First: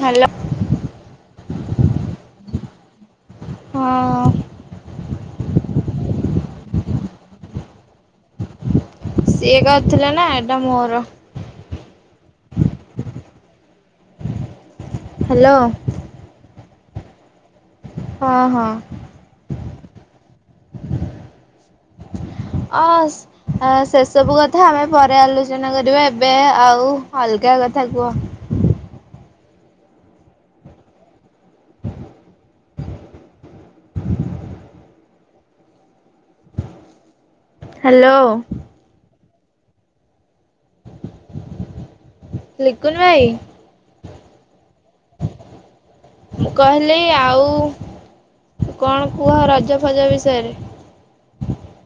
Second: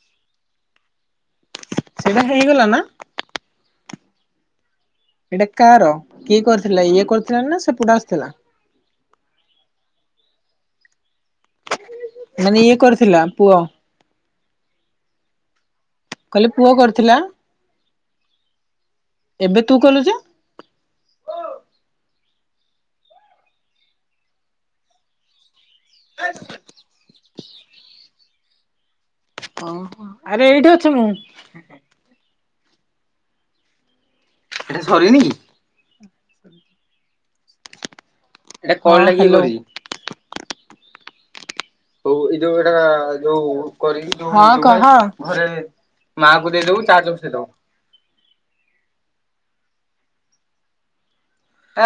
Hello. ସେଇଟା ହେଇଗଲା ନା। ହଁ। ଏଇଟା କାର କିଏ କରିଥିଲା ଇଏ କରିଥିଲା ନା ସେ ପଟେ ଆସିଥିଲା। ସିଏ କରିଥିଲା ନା ଏଟା ମୋର। ମାନେ ଇଏ କରିଥିଲା ପୁଅ। ହାଲୋ। କାଲି ପୁଅ କରିଥିଲା ହଁ ହଁ [inaudible] ଏବେ ତୁ କଲୁଯେ? ଅ ସେ ସେସବୁ କଥା ଆମେ ପରେ ଆଲୋ ଆଲୋଚନା କରିବା ଏବେ ଆଉ ଅଲଗା କଥା କୁହ? ଓହୋ ଆରେ ଏଇଠି ଅଛ ମୁଁ। ସରନି? ହାଲୋ! ଏଇଟା କଣ ଲାଗିଲ ହଉ ଏଇ ଯୋଉ ଏଇଟା ଲିକୁନ ଭାଇ ଯୋଉ କରିକି ଯୋଉ କହ ଘରେ ମା ମୁଁ କୁ ଦେଇଦବୁ କହିଲି ଚାର୍ଜ ଵସେଇ ଆଉ ଦବ। କଣ କୁହ ରଜ ଫଜ ବିଷୟରେ?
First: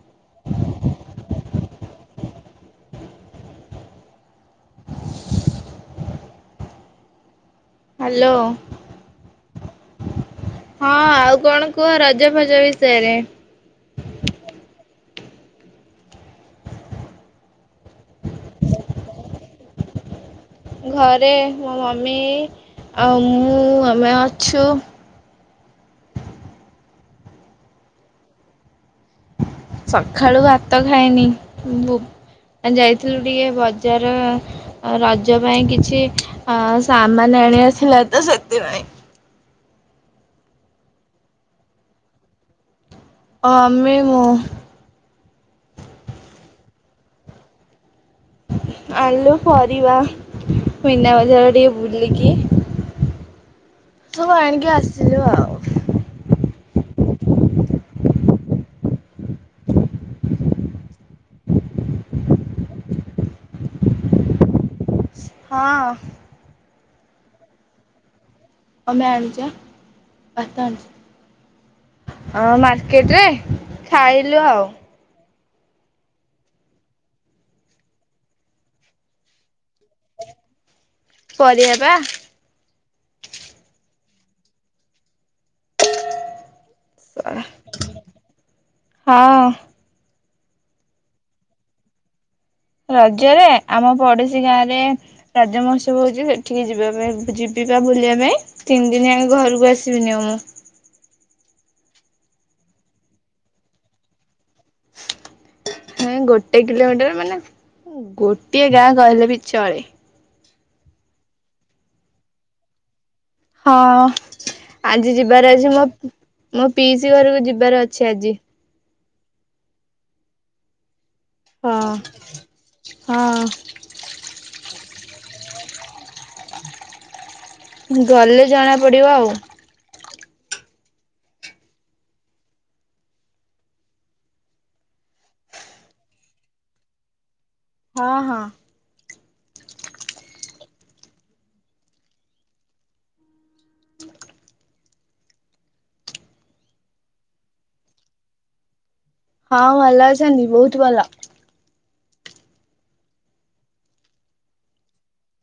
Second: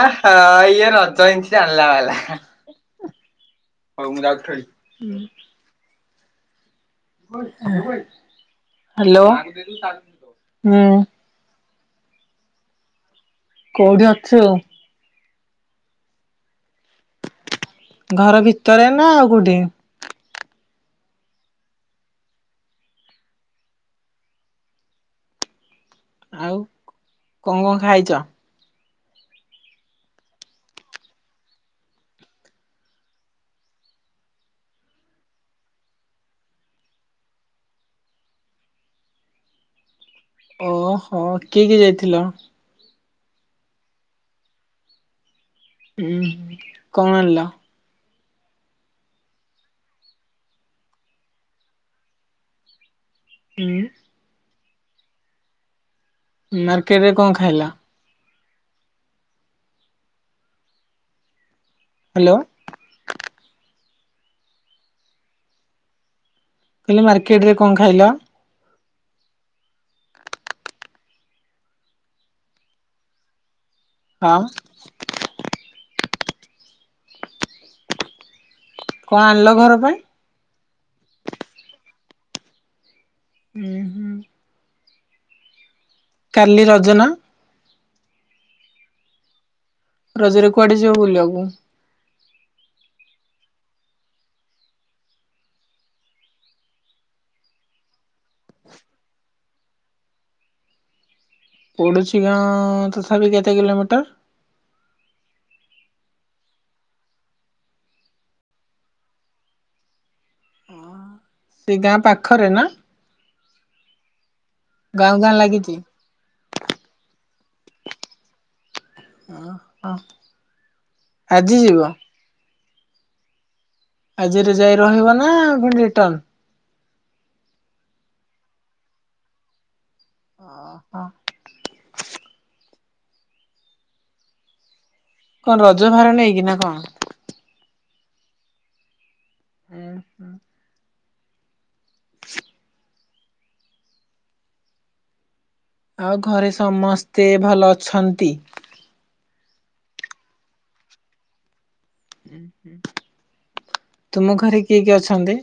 ଆ ହ ଇଏ ରଜ [unintelligible] ଚାଲିଲା ବାଲା। ହଉ ମୁଁ ଯାଉଚି ଖେଳି। ହ୍ୟାଲୋ [unintelligible] ହ୍ୟାଲୋ ହଁ ଆଉ ହୁଁ। କଣ କୁହ ରଜ ଫଜ ବିଷୟରେ? କୋଉଠି ଅଛୁ? ଘର ଭିତରେ ନା ଆଉ କୋଉଠି? ଘରେ ମୋ ମମି ଆଉ ମୁଁ ଆମେ ଅଛୁ [unintelligible] ଆଉ କଣ କଣ ଖାଇଛ? ସକାଳୁ ଭାତ ଖାଇନି ଯାଇଥିଲୁ ଟିକେ ବଜାର ରଜ ପାଇଁ କିଛି ଆ ସାମାନ ଆଣିବାରଥୀଲାତ ସେଥି ଭାଇଁ। ଓହୋ କିଏ କିଏ ଯାଇଥିଲା? ମମି ମୁ। ହୁଁ କଣ ଆଣିଲ? ଆଲୁ ପରିବା ମିନା ବଜାର ଟିକେ ବୁଲିକି ଉଁ ସୁ ଆଣିକି ଆସିଲୁ ଆଉ ମାର୍କେଟ ରେ କଣ ଖାଇଲା? ହ୍ୟାଲୋ! ହଁ। କହିଲ ମାର୍କେଟ ରେ କଣ ଖାଇଲ? [unintelligible] ହଁ ମାର୍କେଟ ରେ ହଁ ଖାଇଲୁ ଆଉ। କଣ ଆଣିଲ ଘର ପାଇଁ? ପରିବା ପା। ହୁଁ ହୁଁ। କାଲି ରଜ ନା? ପା ହଁ। ରଜରେ କୁଆଡେ ଯିବ ବୁଲ ଆକୁ? ରଜରେ ଆମ ପଡୋଶୀ ଗାଁ ରେ ରାଜ ମହୋତ୍ସବ ହଉଛି, ସେଠିକେ ଯିବା ପାଇଁ ଯିବି ଜିବା ବୁଲିବା ପାଇଁ ତିନି ଦିନୀ ଯକ ଘରକୁ ଆସିବିନି ଆଉ ମୁଁ। ପଡସି ଗାଁ ତଥାପି କେତେ କିଲୋମିଟର ହଁ ଗୋଟେ କିଲୋମିଟର୍ ମାନେ ଗୋଟିଏ ଗାଁ କହିଲେ ବି ଚଳେ ସେ ଗାଁ ପାଖରେ ନା? ହଁ ଆଜି ଗାଁ ଗାଁ ଯିବାର ଅଛି ଲାଗିଛି? ମୋ ମୋ ପିଇସି ଘରକୁ ଯିବି। ଜୀବାର ଅଛି ଆଜି। ଓ ହ ଆଜି ହଁ ଯିବ? ହଁ। ଆଜିରେ ଯାଇ ରହିବ ନା ପଣି ରିଟନ୍? ଗଲେ ଜଣା ପଡିବ ଆଉ। ଓ ହୋ। କଣ ରଜ ଭାର ନେଇକି ନା କଣ? ହଁ, ହଁ। ହୁଁ, ହୁଁ। ଆଉ ଘରେ ସମସ୍ତେ ଭଲ ଅଛନ୍ତି? ହଁ ଭଲ ଅଛନ୍ତି ବୋହୁତ ଭଲ। ତୁମ ଘରେ କିଏ କିଏ ଅଛନ୍ତି?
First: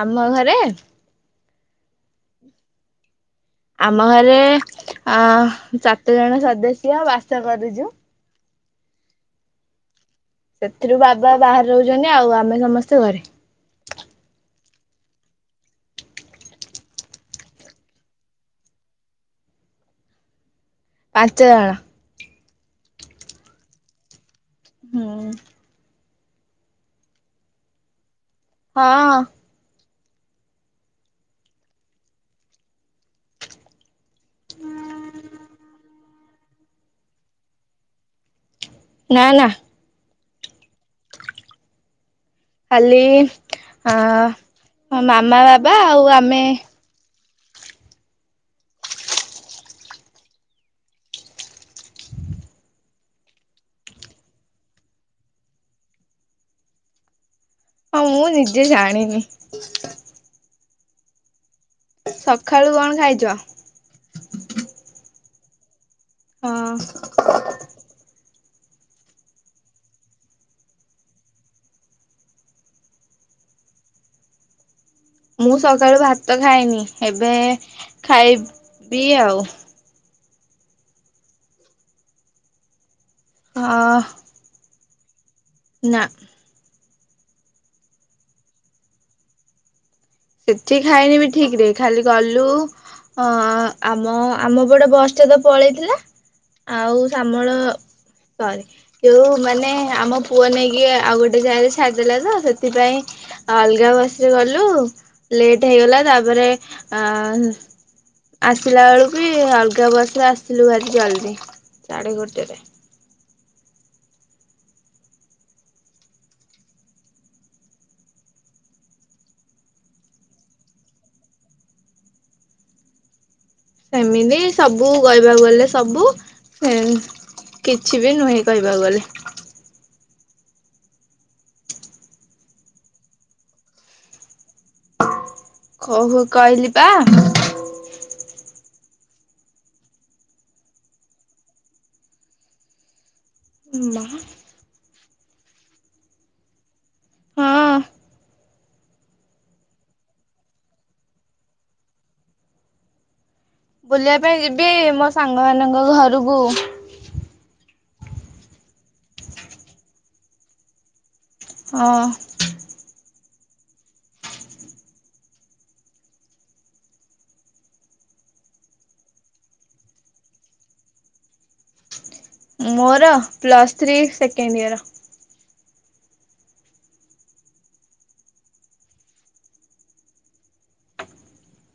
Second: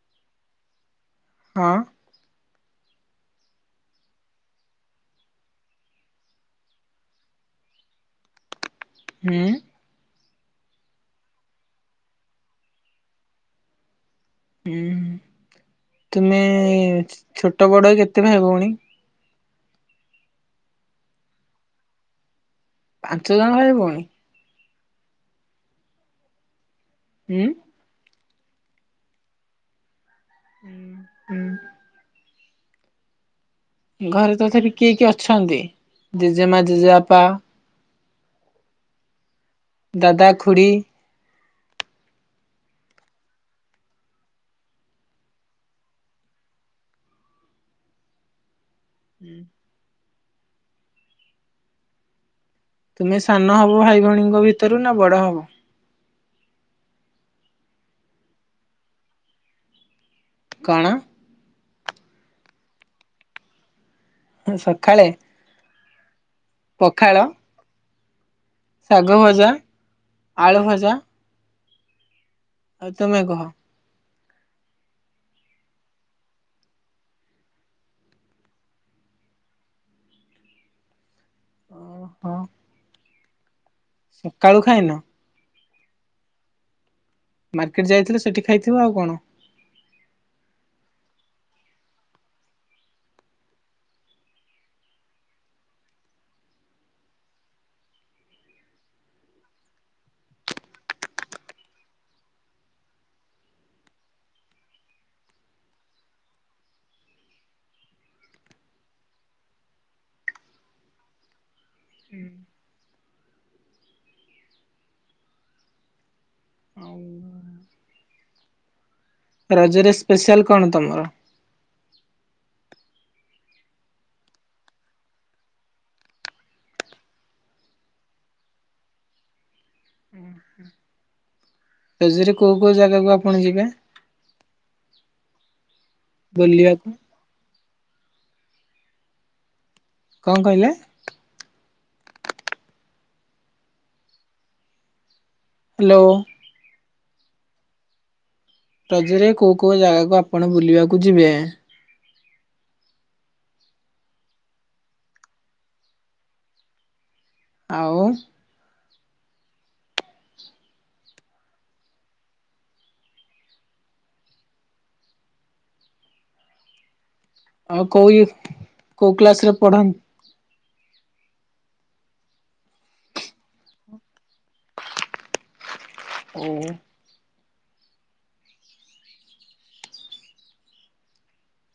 ଆମ ଘରେ ହଁ। ଆମ ଘରେ ଆ ସାତ ଜଣ ସଦସ୍ୟ ବାସ କରିଚୁ। ହୁଁ। ସେଥିରୁ ବାବା ବାହାରେ ରହୁଚନ୍ତି ଆଉ ଆମେ ସମସ୍ତେ ଘରେ। ହୁଁ ତୁମେ ଛୋଟ ବଡ କେତେ ଭାଇ ଭଉଣୀ? ପାଞ୍ଚଜଣ। ପାଞ୍ଚ ଜଣ ଭାଇ ଭଉଣୀ। ହୁଁ। ଉଁ। ହଁଅ। ହୁଁ, ହୁଁ। ଘରେ ତଥାପି କିଏ କିଏ ଅଛନ୍ତି ଜେଜେମା ଜେଜେବାପା? ନା ନା। ଦାଦା ଖୁଡ଼ି। ଖାଲି ଅଂ ମୋ ମାମା ବାବା ଆଉ ଆମେ। ହୁଁ। ତୁମେ ସାନ ହବ ଭାଇ ଭଉଣୀଙ୍କ ଭିତରୁ ନା ବଡ ହବ? ମୁଁ ନିଜେ ଜାଣିନି। କଣ? ସଖାଳୁ କଣ ଖାଇଚ? ହୁଁ ସଖାଳେ ହଁ। ଶାଗ ଭଜା, ଆଳୁ ଭଜା। ଆଉ ତମେ କହ। ମୁଁ ସକାଳୁ ଭାତ ଖାଇନି ଏବେ ଖାଇ ବି ଆଉ। ଓ ହୋ। ଅ ସକାଳୁ ଖାଇନ। ନା। ମାର୍କେଟ୍ ଯାଇଥିଲ ସେଠି ଖାଇଥିବ ଆଉ କଣ। ସେଠି ଖାଇନି ବି ଠିକ୍ ରେ ଖାଲି ଗଲୁ ଅ ଆମ ଆମ ପଟ ବସ୍ ଟା ତ ପଳେଇଥିଲା। ଆଉ ଶାମଳ ସରି ଯୋଉ ମାନେ ଆମ ପୁଅ ନେଇକି ଆଉ ଗୋଟେ ଜାଗାରେ ଛାଡିଦେଲା ତ ସେଥିପାଇଁ ଅଲଗା ବସ୍ ରେ ଗଲୁ ଲେଟ୍ ହେଇଗଲା ତାପରେ ଅଂ ଆସିଲା ବେଳକୁ ବି ଅଲଗା ବସ୍ ରେ ଆସିଲୁ ଭାରି ଜଲ୍ଦି। ସାଢେ ଗୋଟେରେ। ଆଉ ରଜରେ ସ୍ପେଶିଆଲ କଣ ତମର? ସେମିତି ସବୁ କହିବାକୁ ଗଲେ ସବୁ ଏଂ କିଛି ବି ନୁହେଁ କହିବାକୁ ଗଲେ। ରଜରେ କୋଉ କୋଉ ଜାଗାକୁ ଆପଣ ଯିବେ? କୋହୁ କ‌ହିଲିପା। ବୁଲିବାକୁ? କଣ କହିଲେ? ମାହା ହେଲୋ। ରଜରେ କୋଉ କୋଉ ଜାଗାକୁ ଆପଣ ବୁଲିବାକୁ ଯିବେ? ବୁଲିବା ପାଇଁ ଯିବି ମୋ ସାଙ୍ଗ ମାନଙ୍କ ଘରୁକୁ। ଆଉ। ହଁ। ଆଉ କୋଉ କୋଉ କ୍ଲାସ ରେ ପଢନ୍ତି। ମୋର ପ୍ଲସ୍ ଥ୍ରୀ ସେକେଣ୍ଡ ଇୟର। ଓ।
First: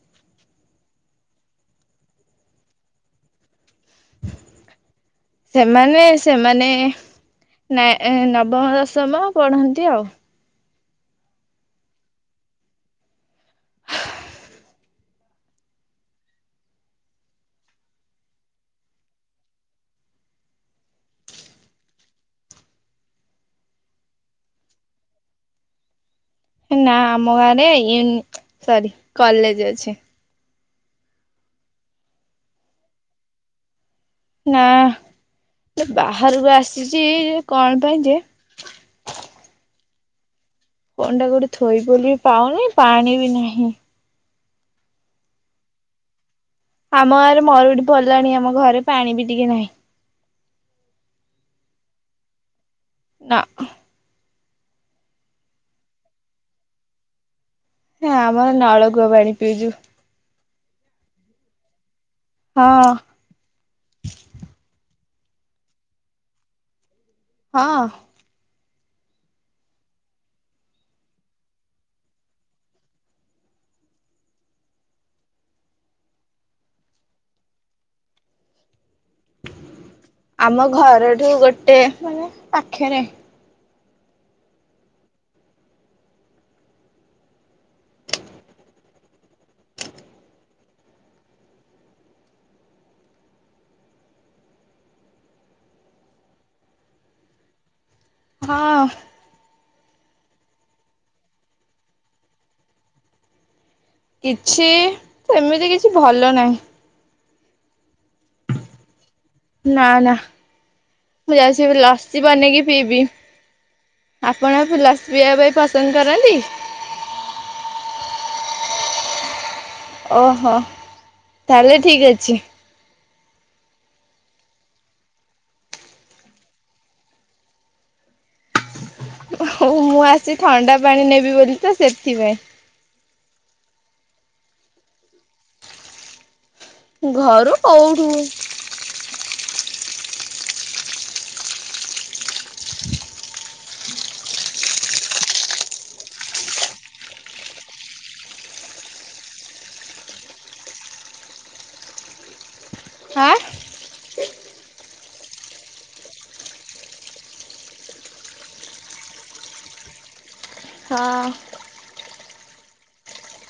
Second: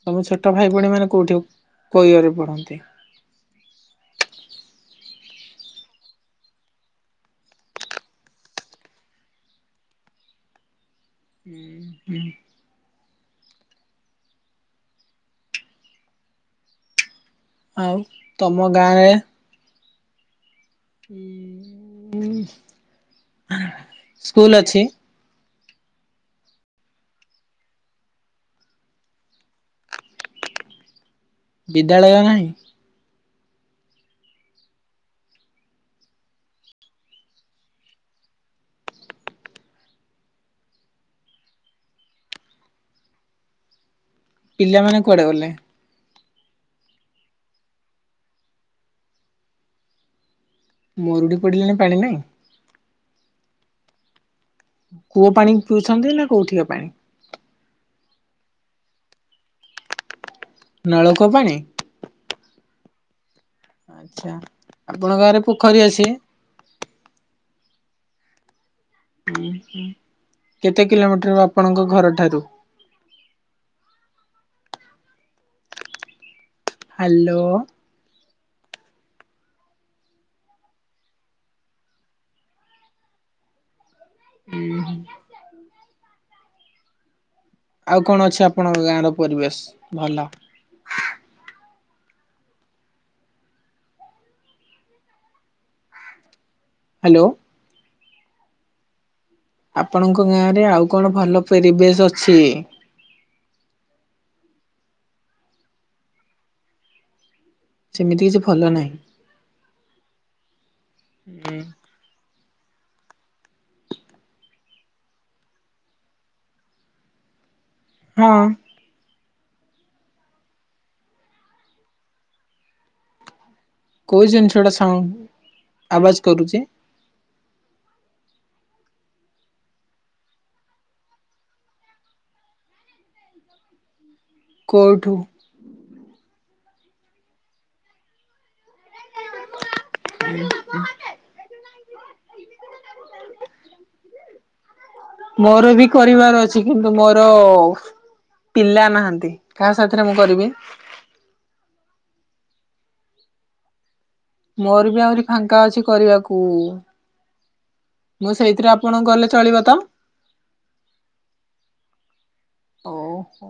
ତମ ଛୋଟ ଭାଇ ଭଉଣୀ ମାନେ କୋଉଠୁ କୋଉ ୟରରେ ପଢ଼ନ୍ତି? ସେମାନେ ସେମାନେ ନା ଏ ନବମ ଦଶମ ପଢନ୍ତି ଆଉ। ହୁଁ ହୁଁ। ଆଉ ତମ ଗାଁରେ ସ୍କୁଲ ଅଛି। ନା ଆମ ଗାଁରେ ଇନ୍ ସରି କଲେଜ୍ ଅଛି। ବିଦ୍ୟାଳୟ ନାହିଁ? ନାଁ। ବାହାରକୁ ଆସିଛି କଣ ପାଇଁ ଯେ ଫୋନ ଟା କଇଠି ଥୋଇବି ବୋଲି ପାଉନି ପାଣି ବି ନାହିଁ। ପିଲାମାନେ କୁଆଡେ ଗଲେ? ଆମ ଗାଁରେ ମରୁଡି ପଡଡ଼ିଲାଣି ଆମ ଘରେ ପାଣି ବି ଟିକେ ନାହିଁ। ମରୁଡି ପଡିଲାଣି ପାଣି ନାହିଁ। ନା ଉଁ କୂଅ ପାଣି ପିଉଛନ୍ତି ନା କୋଉଥିର ପାଣି। ହଁ ଆମର ନଳକୂଅ ପାଣି ପିଉଛୁ। ନଳକୂଅ ପାଣି? ହଁ। ଆଛା ଆପଣଙ୍କ ଗାଁରେ ପୋଖରୀ ଅଛି? ହଁ। କେତେ କିଲୋମିଟର ଆପଣଙ୍କ ଘର ଠାରୁ? ହ୍ୟାଲୋ। ଆମ ଘରଠୁ ଗୋଟେ ମାନେ ପାଖେରେ। ହୁଁ ହୁଁ। ଆଉ କଣ ଅଛି ଆପଣଙ୍କ ଗାଁ ର ପରିବେଶ ଭଲ। ହ୍ୟାଲୋ। ହଁ, ଆପଣଙ୍କ ଗାଁ ରେ ଆଉ କଣ ଭଲ ପେରିବେଶ ଅଛି। କିଛି ଏମିତି କିଛି ଭଲ ନାହିଁ। ସେମିତି କିଛି ଭଲ ନାହିଁ। ନା ନା ମୁଁ ଯାଇଛି ଏବେ ଲସି ବନେଇକି ପିଇବି। ଆପଣ ଲସି ପିଇବା ପାଇଁ ପସନ୍ଦ କରନ୍ତି? ହଁ। ଓହୋ ତାହଲେ ଠିକ ଅଛି। କୋଉ ଜିନିଷଟା ସାଉ ଆବାଜ କରୁଛି? ହ ମୁଁ ଆସି ଥଣ୍ଡା ପାଣି ନେବି ବୋଲି ତ ସେଥିପାଇଁ। କଉଠୁ? ଘରୁ କଉଠୁ। [inaudible] ମୋର ବି କରିବାର ଅଛି କିନ୍ତୁ ମୋର ପିଲା ନାହାଁନ୍ତି। କାହା ସାଥିରେ ମୁଁ କରିବି? ଆଁ? ମୋର ବି ଆହୁରି ଫାଙ୍କା ଅଛି କରିବାକୁ ମୁଁ ସେଇଥିରେ ଆପଣଙ୍କୁ କଲେ ଚଳିବ ତ? ହଁ। ଓହୋ।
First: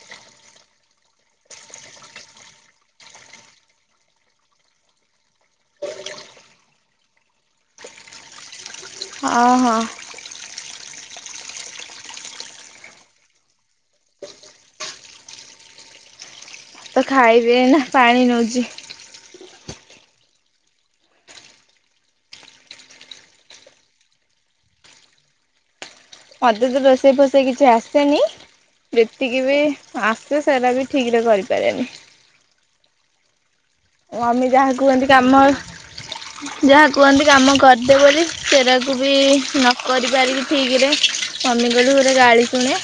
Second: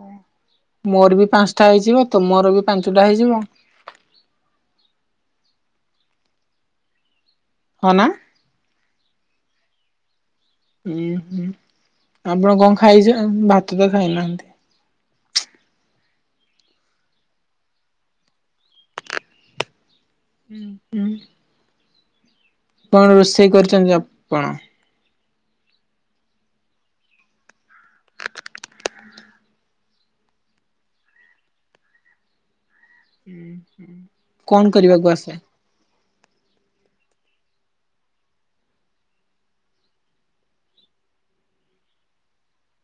ମୋର ବି ପାଞ୍ଚଟା ହେଇଯିବ, ତୁମର ବି ପାଞ୍ଚୁଟା ହେଇଯିବ। ହଁ ନା? ହଁ। ହୁଁ ହୁଁ ଆପଣ କଣ ଖାଇଛନ ଭାତ ତ ଖାଇନାହାଁନ୍ତି। ତ ଖାଇବେ ନା ପାଣି ନଉଚି। ହୁଁ। କଣ ରୋଷେଇ କରିଚନ୍ତି ଆପଣ? ମତେ ତ ରୋଷେଇ ଫୋଷେଇ କିଛି ଆସେନି ଯେତିକି ବି ଆସେ ସେଇରା ବି ଠିକରେ କରିପାରେନି। ହୁଁ। ଓ ଆମେ ଯାହା କୁହନ୍ତି କି ଆମ ଯାହା କୁହନ୍ତି କାମ କରିଦେ ବୋଲି, ସେଇରାକୁ ବି ନ କରିପାରିକି ଠିକରେ ସ୍ୱାମୀଙ୍କଠୁ ଗୋରେ ଗାଳି ଶୁଣେ,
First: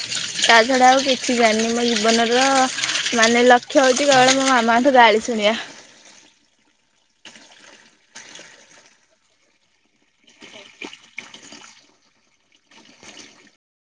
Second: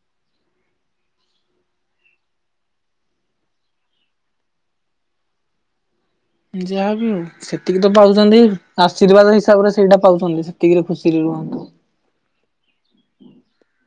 ତା ଛଡ଼ା ଆଉ କିଛି ଜାଣିନି ମୋ ଜୀବନର ମାନେ ଲକ୍ଷ୍ୟ ହଉଛି କେବଳ ମୋ ମାମାଙ୍କଠୁ ଗାଳି ଶୁଣିବା। ଯାହାବି ହଉ ସେତିକି ତ ପାଉଛନ୍ତି, ଆଶୀର୍ବାଦ ହିସାବରେ ସେଇଟା ପାଉଛନ୍ତି ସେତିକିରେ ଖୁସିରେ ରୁହ ହନ୍ତୁ। [inaudible]